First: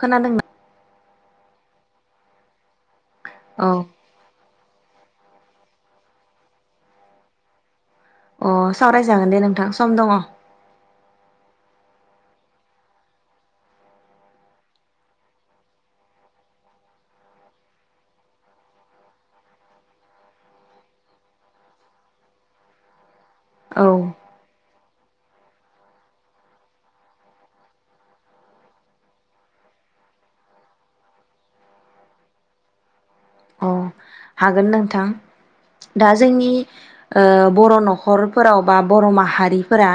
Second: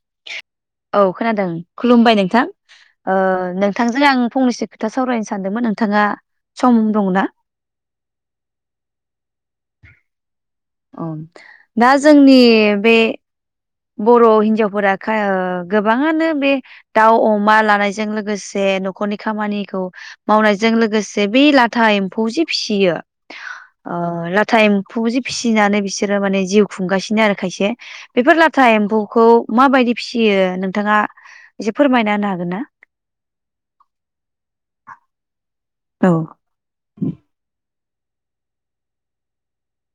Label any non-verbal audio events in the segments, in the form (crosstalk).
खोनादों ना? औ खोनादों खुलुमबाय नोंथां। ओ औ नोंथांजों आं फंनैसो खोथा सावरायनो सानदोंमोन नोंथाङा सम दंना? अ सावरायजागोन दे नोंथां सम दङ। अ दा जोंनि बे बर' हिनजावफोरा गोबाङानो बे दाउ अमा लानायजों लोगोसे न'खरनि खामानिखौ मावनायजों लोगोसे बे लाथा एम्फौ जे फिसियो अ लाथा एम फौ जे फिसिनानै बिसोरो माने जिउ खुंगासिनो आरो खायसे बेफोर ला था एम्फौखौ माबायदि फिसियो नोंथाङा एसे फोरमायना होनो हागोन ना? अ हागोन नोंथां। औ दा जोंनि बर' न'खर खरफोराव बा बर' माहारिफोरा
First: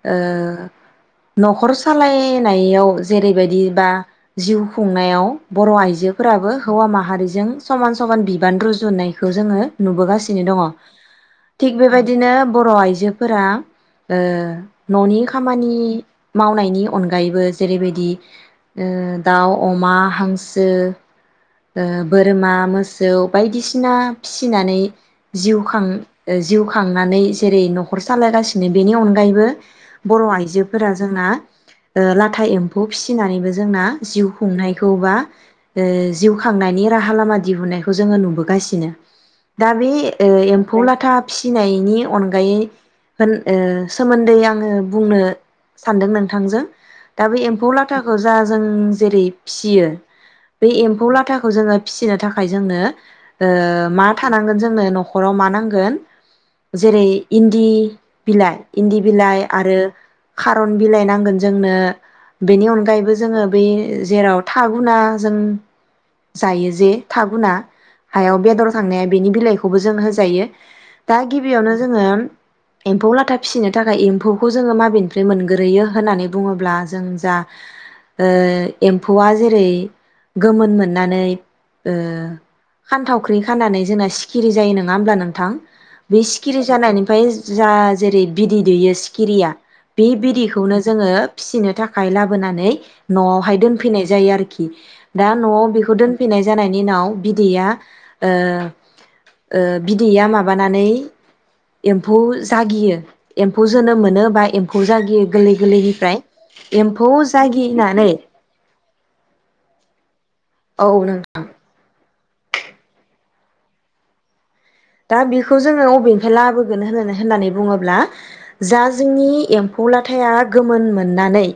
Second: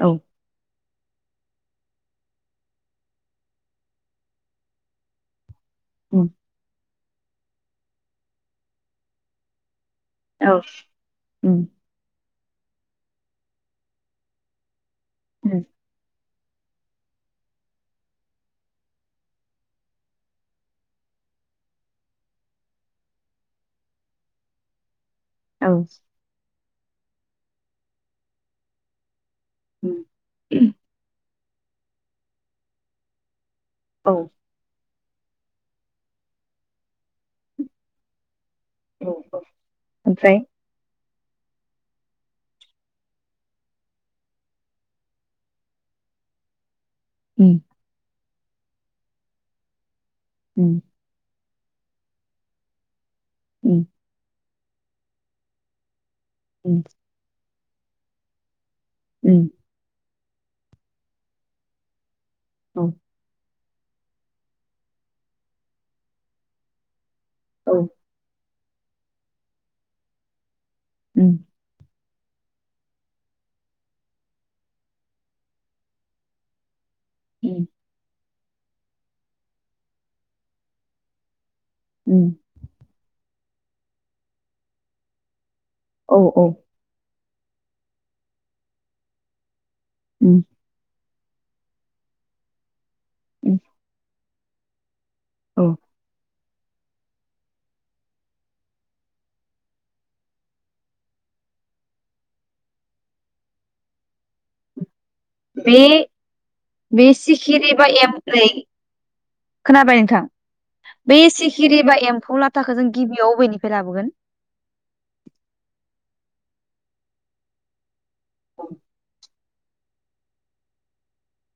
औ ओ न'खर सालायनायाव जेरैबायदि बा जिउ खुंनायाव बर' उम, आइजोफोराबो हौवा माहा माहारिजों समान समान बि बिबान रुजुनायखौ जोङो नुबोगासिनो औ दङ उम थिग बेबायदिनो बर' आइजोफोरा ओ न'नि औ खामानि मावनायनि अनगायैबो जेरैबायदि दाउ अमा हांसो बोरमा मोसौ बायदिसिना फिसिनानै जिउ खां जिउ खांनानै जेरै न'खर सालायगासिनो बेनि अनगायैबो बर' आइजोफोरा जोंना लाथा एम्फौ फिसिनानैबो जोंना औ ओमफ्राय औ जिउ खुंनाय खौबा ओ जिउ खांनायनि राहा लामा दिहुननायखौ जोङो नुबोगासिनो नों दा बे एम्फौ लाथा फिनायनि अनगायै होन सोमोन्दै आङो बुंनो सानदों नोंथांजों दा बे औ एम्फौ लाथाखौ जा जों जेरै फियो, बे एम खोथाखौ जोङो फिसिनो थाखाय जोंनो, ओ मा थानांगोन जों, नो न'खराव मा नांगोन, जेरै इन इ बिलाइ, इन्दि बिलाइ आरो खारन बिलाइ नांगोन जोंनो, बेनि अनगायैबो जोङो, बे जेराव थागुना जों, जायो जे थागुना हायाव बेदर, थांनाया बेनि बिलाइखौबो जों होजायो। दा गिबियावनो जोङो। एम्फौ लाथा फिसिनो थाखाय एम्फौखौ जोङो माबेनिफ्राय मोनग्रोयो होननानै बुङोब्ला, जों जा ओ एम्फौआ जेरै गोमोन, मोननानै ओ खानथावख्रि खाननानै जोंना सिखिरि जायो नङा होमब्ला नोंथां? बे औ सिखिरि जानायनिफ्राय, जा जेरै बिदै दैयो सिखिरिया, बे बिदैखौनो जोङो, फिसिनो थाखाय लाबोनानै, न'आवहाय दोनफैनाय जायो आरो खि दा न'आव औ बे दोनफैनाय जानायनि उनाव बिदैया ओ ओ बिदैया माबानानै एम्फौ जागियो एम्फौ जोनोम मोनो बा एम्फौ जागियो। गोरलै बे गोरलैनिफ्राय एम्फौ बे सिखिरि बा जागिनानै, एम नै खोनाबाय नोंथां, औ बे नों सिखिरि बा एम एमफौ लाथाखौ जों गिबियाव बबेनिफ्राय लाबोगोन? दा बेखौ जोङो अबेनिफ्राय लाबोगोन होननानै होननानै बुङोब्ला। औ जा जोंनि। एम्फौ लाथाया गोमोन मोननानै।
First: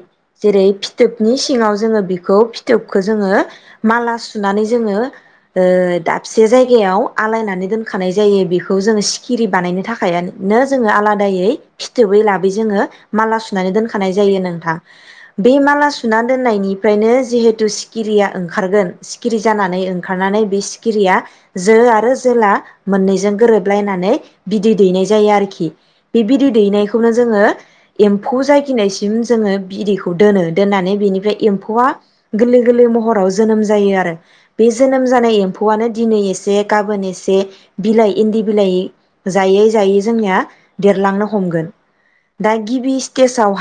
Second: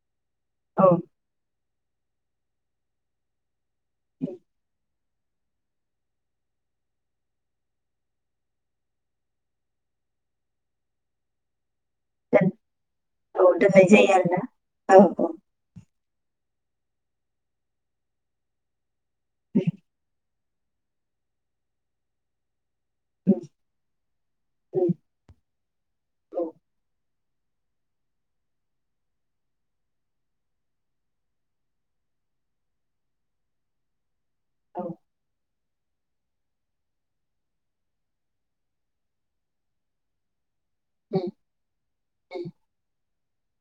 जेरै औ फिथोबनि सिङाव। जोङो बेखौ फिथोबखो जोङो। माला सुनानै जोङो। ओ दाबसे जायगायाव आलायनानै दोन। होखानाय जायो बेखौ जोङो सिखिरि बानायनो थाखायनो जोङो आलादायै। फिथोबै दोन लाबोै जोङो माला औ सुनानै दोननाय दोनखानाय जायो आरोना नोंथां औ औ बे माला सु सुना दोननायनिफ्रायनो जिहेथु सिखिरिया ओंखारगोन। सिखिरि उम, जानानै ओंखारनानै बे सिखिरिया जो आरो जेला मोननैजों उम, गोरोबलायनानै बिदै उम, दैनाय जायो आरोखि बे औ बिदै दैनायखौनो जोङो एम्फौ जायगिनायसिम जोङो बिदैखौ दोनो दोननानै बेनिफ्राय एम्फौआ गोरलै गोरलै महराव जोनोम जायो आरो। बे औ उम, जोनोम जानाय एम्फौ (unintelligible) आनो दिनै एसे गाबोन एसे बिलाइ इन्दि बिलाइ जायै जायै जोंनिया। देरलांनो हमगोन उम. दा गिबि। केसआव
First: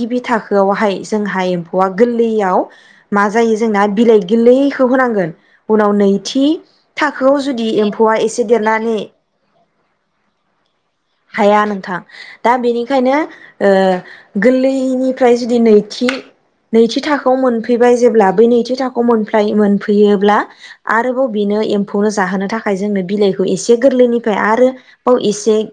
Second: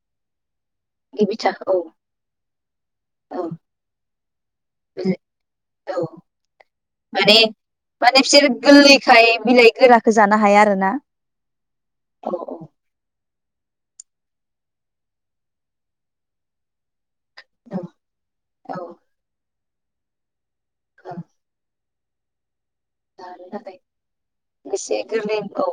गिबि थाखो। हाइ गिबि जोंहा थाखो एम्फौआ गोरलैयाव मा औ जायो जोंना बिलाइ गोरलैखौ बिलाइ- होनांगोन औ उनावै माने थाखोआव ज एमौ माने बिसोर गोरलैखाय बिलाइ गोरखौ जानो हाया आरो ना। हाया नोंथां दा ओ बेनिखायनो गोरलैनिफ्राय जुदि नैतिक थाखो आव। खौ मोनफैबाय जेब्ला बै औ नैथि थाखो मोनफ्राय मोन। फैयोब्ला। औ आरोबाव बेनो। बेखौनो जाहोनो थाखाय जों। जानो एसे थाखाय गोरलैनिफ्राय आरो एसे बाव गोरलै एसे औ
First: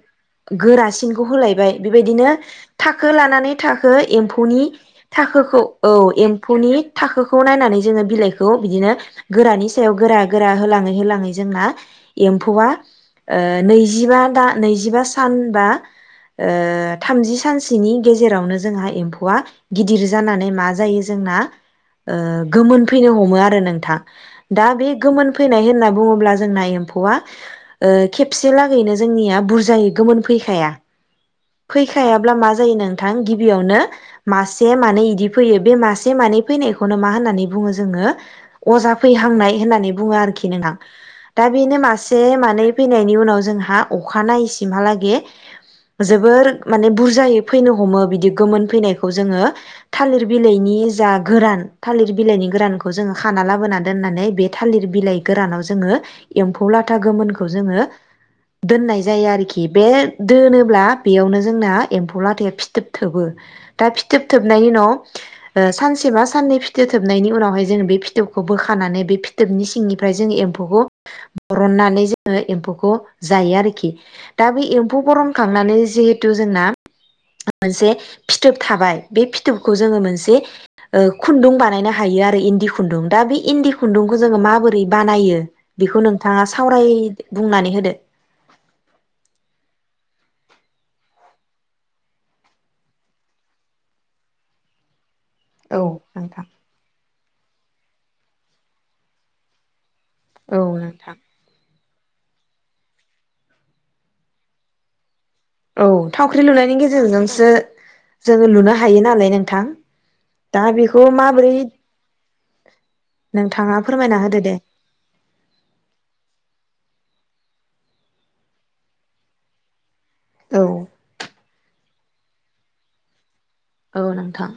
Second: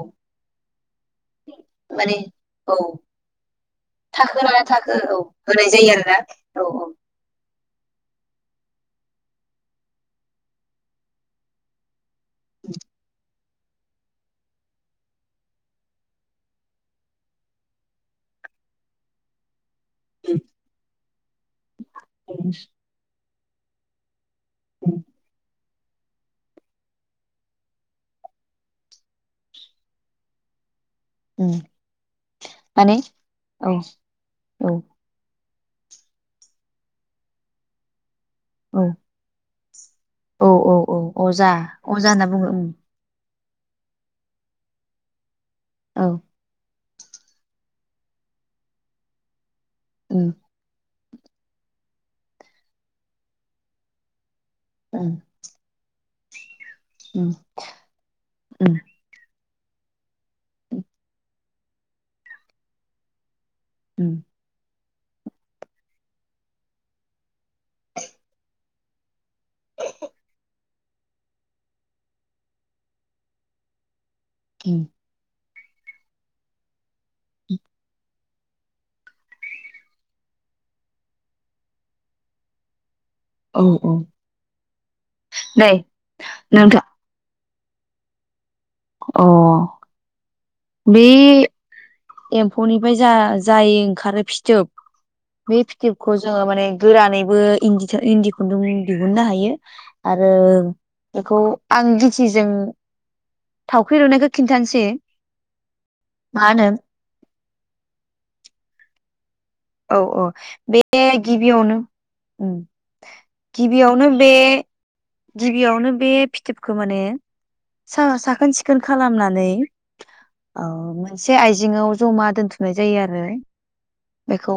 गोरासिनखौ होलायबाय माने बेबायदिनो औ थाखो लानानै थाखो थाखो एमफौनि लाना थाखो औ थाखोखौ होनाय औ जायो आरोना औ एम्फौनि औ थाखोखौ नायनानै। जोड़ों बिलाइखौ बिदिनो गोरानि सायाव गोरा गोरा होलांयै होलांयै जोना एमफौ। फौवा। ओ नैजिबा दा नैजिबा सान बा थामजि सानसोनि गेजेरावनो जोंहा एम्फौआ गिदिर जानानै मा जायो जोंना ओ गोमोनफैनो हमो आरो। आरो नोंथां। दा बे गोमोन फैनाय होननानै। बुङोब्ला जोंना एम्फौआ। ओ खेबसे लागैनो जोंनिया बुरजायै गोमोन फैखाया उम फैखायाब्ला मा जायो माने नोंथां औ गिबियावनो मासे औ मानै इदि फैयो बे मासे मानै फैनायखौनो मा होननानै बुङो जोङो औ अजा फैहांनाय होननानै। बुङो औ आरोखि नों औ आं औ दा अजा बेनो अजा मासे होनना बुङो उम मानै फैनायनि उनाव जोंहा अखानायहैयसिम हालागै औ जोबोर। माने बुरजायै फैनो हमो बिदि गोमोन फैनायखौ जोङो। थालिर उम बिलाइनि जा गोरान थालिर बिलाइनि गोरानखौ जोङो खाना लाबोना दोननानै बे थालिर उम बिलाइ गोरानाव जोङो। एम्फौ ला उम गोमोनखौ जोङो उम दोननाय जायो आरोखि। बे दोनोब्ला बेयावनो। जोंना एम्फौ लाथाया फिथोब थोबो। दा उम फिथोब थोबनायनि उनाव। सानसेबा साननै फिथोब थोबनायनि उनावहाय जोङो बे फिथोबखौ बोखानानै बे फिथोबनि सिंनिफ्राय जोङो एम्फौखौ बरननानै जोङो एम्फौखौ जायो आरोखि। दा बे उम एम्फौ गरम खांनानै जिहेथु जोंना मोनसे। फिथोब थाबाय बे फिथोबखौ जोङो मोनसे खुन्दुं बानायनो हायो आरो इन्दि खुन्दुं। दा बे औ इन्दि औ खुन्दुंखौ जोङो माबोरै बानायो नै बेखौ नों नोंथाङा नोंथां सावराय बुंनानै होदो। अ बे एम्फौनिफ्राय जा जाय ओंखारो फिथोब बे औ फिथोबखौ जोङो नोंथां माने गोरानैबो इन्दि इन्दि खुन्दुं दिहुननो हायो। आरो औ नोंथां बेखौ आं खासिजों थावख्रि रुनायखौ खिन्थानोसै औ मा थावख्रि होनो लुनायनि गेजेरजोंसो जोङो लुनो हायो नालाय। नोंथां औ औ दा बे बेखौ माबोरै गिबियावनो नोंथाङा गिबियावनो फोरमायना बे होदो दे गिबियावनो बे फिथोबखौ माने साखोन सिखोन खालामनानै औ मोनसे आइजो जेङाव जमा दोनथुमनाय जायो आरो। औ नोंथां बेखौ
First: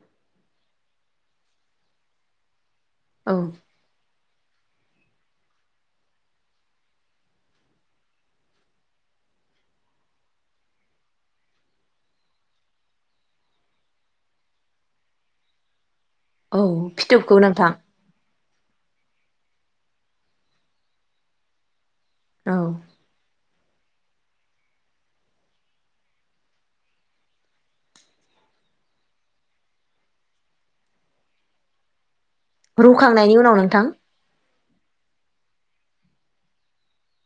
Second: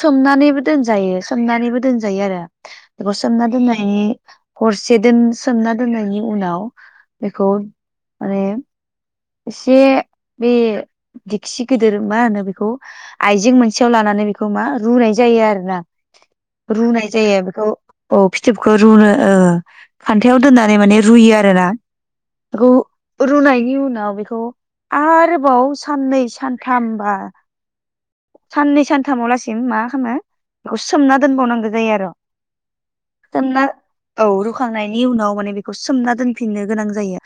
सोमनानैबो दोनजायो सोमनानैबो दोनजायो आरो। बेखौ औ सोमना दोननायनि हरसे दोन सोमना दोननायनि उनाव बेखौ माने एसे बे दिखसि गिदिर मा होनो बेखौ आइजें मोनसेयाव लानानै बेखौ मा रुनाय जायो आरो ना। औ रुनाय फिथोबखौ जायो बेखौ नोंथां फिथोबखौ रुनो खान्थायाव दोननानै माने रुयो आरो ना। औ रुनाय नि उनाव बेखौ आरोबाव साननै सानथामबा साननै सानथामावलासिम मा खालामो बेखौ सोमना दोनबावनांगौ जायो आरो। रुखांनायनि उनाव सोमना नोंथां औ रुखांनायनि उनाव माने बेखौ सोमना दोनफिननो गोनां जायो।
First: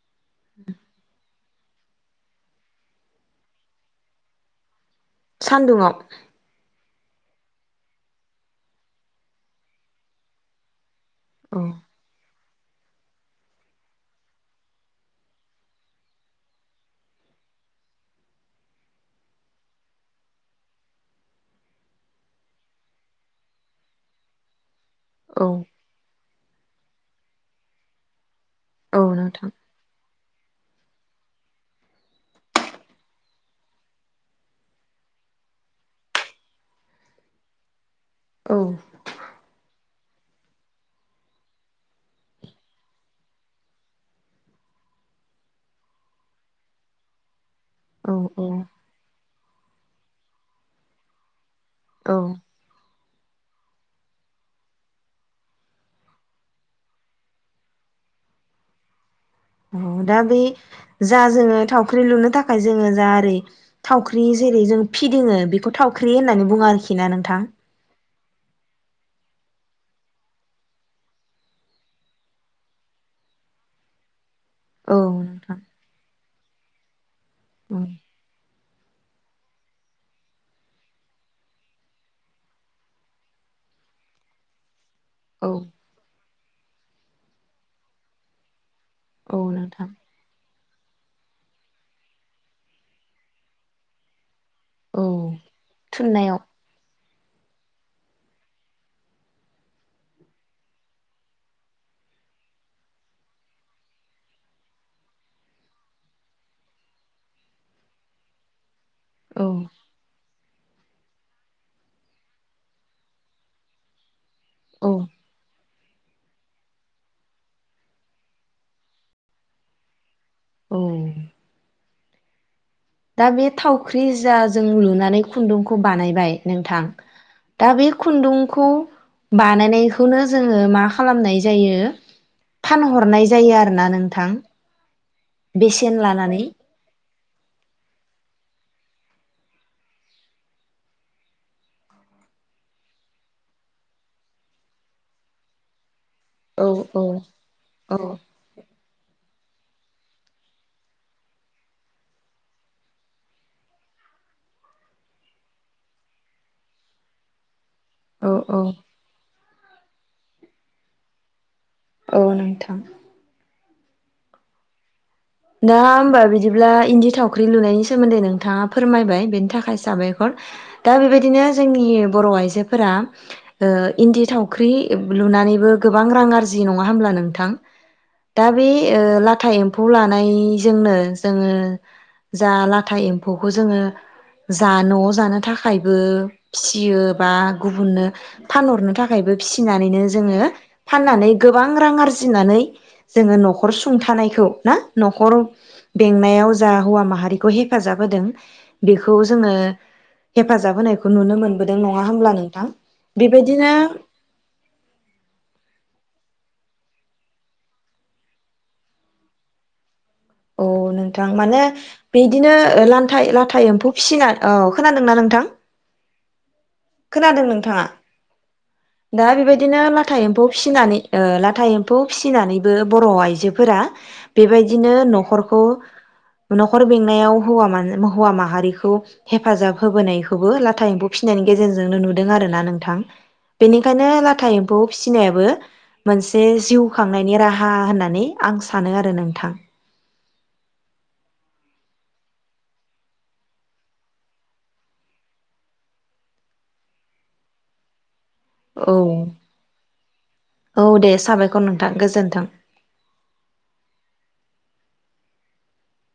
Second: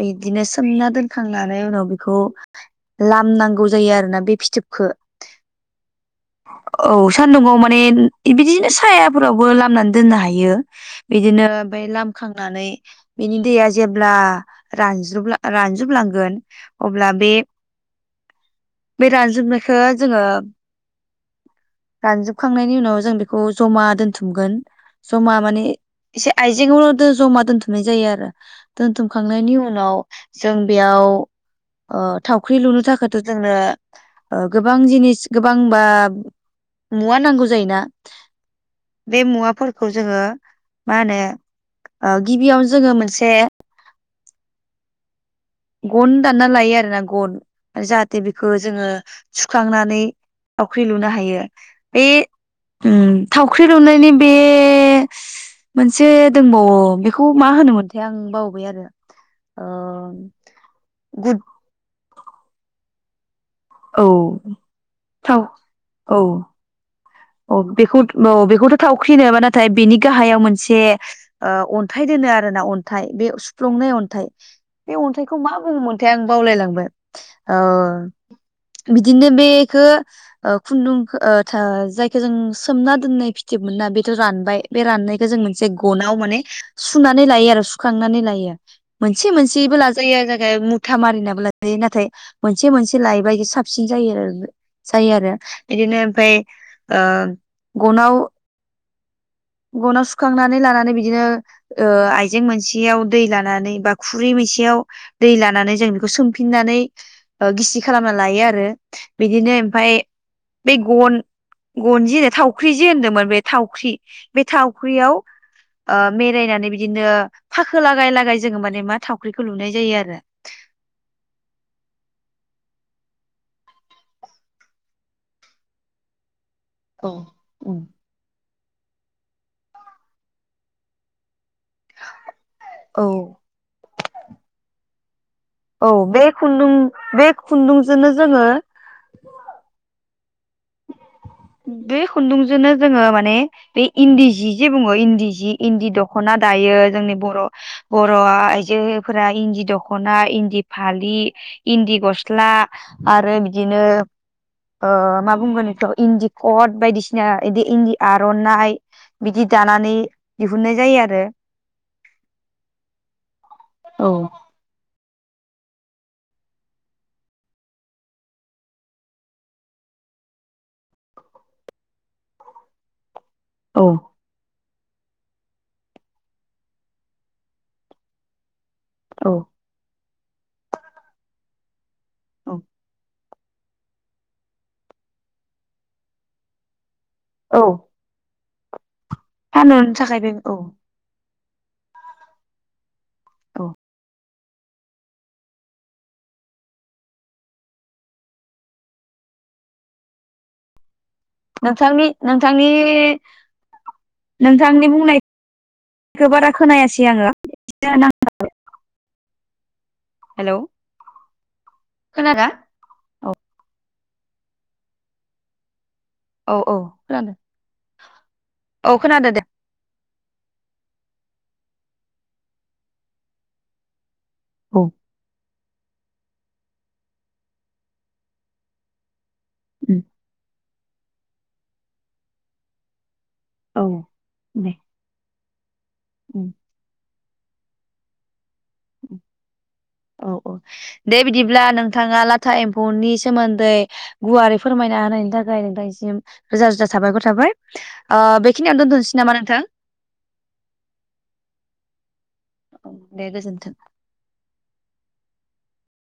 बिदिनो सोमना दोनखां लानानै उनाव बेखौ लामनांगौ जायो आरोना बे फिथोबखौ सान्दुङाव। औ सान्दुंङाव माने बिदिनो सायाफोरावबो लामनानै दोननो हायो। बिदिनो औ ओमफ्राय लामखां बिनि दैया जेब्ला रानजोबलांगोन अब्ला बे बे रानजोबनायखौ जोङो रानजोबखांनायनि उनाव जों बेखौ जमा दोनथुमगोन। जमा औ माने एसे आइजेंआव जमा दोनथुमनाय जायो आरो। औ नोंथां दोनथुमखांनायनि उनाव जों बेयाव थावख्रि लुनो थाखायथ' जोंनो गोबां गोबां जिनिस गोबांबा मुवा नांगौ जायोना। औ बे मुवाफोरखौ खौ जोङो मा होनो गिबियावनो जोङो मोनसे गन दानना लायो आरोना गन आरो औ जाहाथे बेखौ औ जोङो सुखांनानै थावख्रि लुनो हायो। बे औ उम। थावख्रि लुनायनि बे मोनसे दंबावो बेखौ मा होनोमोनथाय आं बावबाय आरो ओ औ दा बे जा गुद जोङो थावख्रि लुनो नि थाखाय जोङो जा ओरै औ थावख्रि जेरै जों फिदिङो बेखौ थावख्रि होननानै बुङो आरोखि ना नों अ बेखौ बेखौथ' थाव ख्रिनोबा नाथाय बेनि गाहायाव मोनसे ओ अन्थाइ दोनो आरो ना अन्थाइ बे सुफ्लंनाय अन्थाइ बे औ अन्थाइखौ मा नोंथां बुङो मोनथाय आं बावलायलांबाय औ बिदिनो बेखो खुन्दुं जाय खो जों सोमना दोननाय फिथोब मोनना बेथ' रानबाय बे राननायखौ जों औ मोनसे गनाव माने सुनानै लायो आरो सुखांनानै लायो मोनसे औ मोनसेबो नोंथां लाजायो आरो जाय मुथा मारिनाबो लाजायो नाथाय मोनसे मोनसे लायोबा बे साबसिन जायो आरो औ जायो आरो एदिनो ओमफ्राय थुननायाव ओ गनाव गनाव सुखांनानै लानानै बिदिनो ओ आइजें मोनसेयाव दै लानानै बा खुरै मोनसेयाव दै लानानै जों बेखौ सोमफिननानै गिसि खालामना लायो आरो। औ बिदिनो एमफाय बे गन गन जि होनो थावख्रि जे होनदोंमोन बे थावख्रि बे औ थावख्रियाव ओ मेरायनानै बिदिनो फाखो लागाय लागाय जोङो माने मा थावख्रिखौ लुनाय जायो आरो। औ दा बे थावख्रि जा जों लुनानै खुन्दुंखौ बानायबाय नोंथां औ दा उम बे खुन्दुं खौ बानायनायखौनो जोङो मा खालामनाय जायो औ फानहरनाय जायो आरोना नोंथां। औ बेसेन बे लानानै खुन्दुं बे खुन्दुंजोंनो जोङो बे खुन्दुंजोंनो जोङो माने बे इन्दि जि जे बुङो इन्दि जि इन्दि दख ख'ना औ दायो औ जोंनि बर' औ बर' आइजोफोरा इन्दि दख'ना इन्दि फालि इन्दि गस्ला आरो बिदिनो ओ मा बुंगोनथ' इन्दि कट बायदिसिना इदि इन्दि औ औ आर'नाइ बिदि दानानै दिहुननाय जायो आरो औ नोंथां। औ दा हमबा बिदिब्ला इन्दि थावख्रि लुनायनि सोमोन्दै नोंथाङा फोरमायबाय बेनि थाखाय साबायखर दा बेबायदिनो जोंनि बर' आइजोफोरा ओ औ इन्दि थाव थावख्रि लुनानैबो गोबां रां आरजियो नङा होमब्ला नोंथां दा बे औ लाथा एम्फौ ला थानायजोंनो जोङो जा औ लाथा एमफ फौखौ जोंङो जा न'आव जानो थाखायबो फिसियो बा औ गुबुननो फानहरनो था खायबो फानहरनो फिसिनानैनो थाखाय बे जोंङो औ फाननानै गोबां रां आरजिनानै जोंङो न'खर औ सुंथानायखौ ना न'खर बेंनायाव जा हौवा माहारिखौ हेफाजाब होदों बेखौ जोंङो हेफाजाब होनाय नोंथांनि नोंथांनि बेबायदिनो नोंथांनि बुंनाय खो बारा खोनायासै आंङो (unintelligible) औ नोंथां माने खोनादों बिदिनो लान्थाय लाथा एम्फौ फिसिनान औ खोनादोंना नोंथां? औ औ खोनादों नोंथांङा औ दा खोनादों दे बेबायदिनो ला था एम्फौ फिसिनानै उह लाथा एम्फौ फिसिनानैबो बर' आइजोफोरा औ बेबायदिनो न'खरखौ न'खर बेंनायाव हौवा मा-हौवा माहारिखौ हेफाजाब उम होबोनायखौबो ला लाथा एम्फौ फिसिनानै गेजेरजोंनो नुदों आरो ना नोंथां। औ बेनिखायनो लाथा दे एम्फौ फिसिनायाबो मोनसे उम जिउ खां नायनि राहा होननानै आं सानो आरो नोंथां। औ दे बिदिब्ला नोंथांङा लाथा एम्फौनि सोमोन्दै गुवारै फोरमायना होनायनि थाखाय नोंथांसिम रोजा रोजा थाबायखर थाबाय। उह बेखिनियाव औ दोनथ'नोसै नामा नोंथां? औ दे साबायखर नोंथां गोजोन्थों। औ दे गोजोन्थों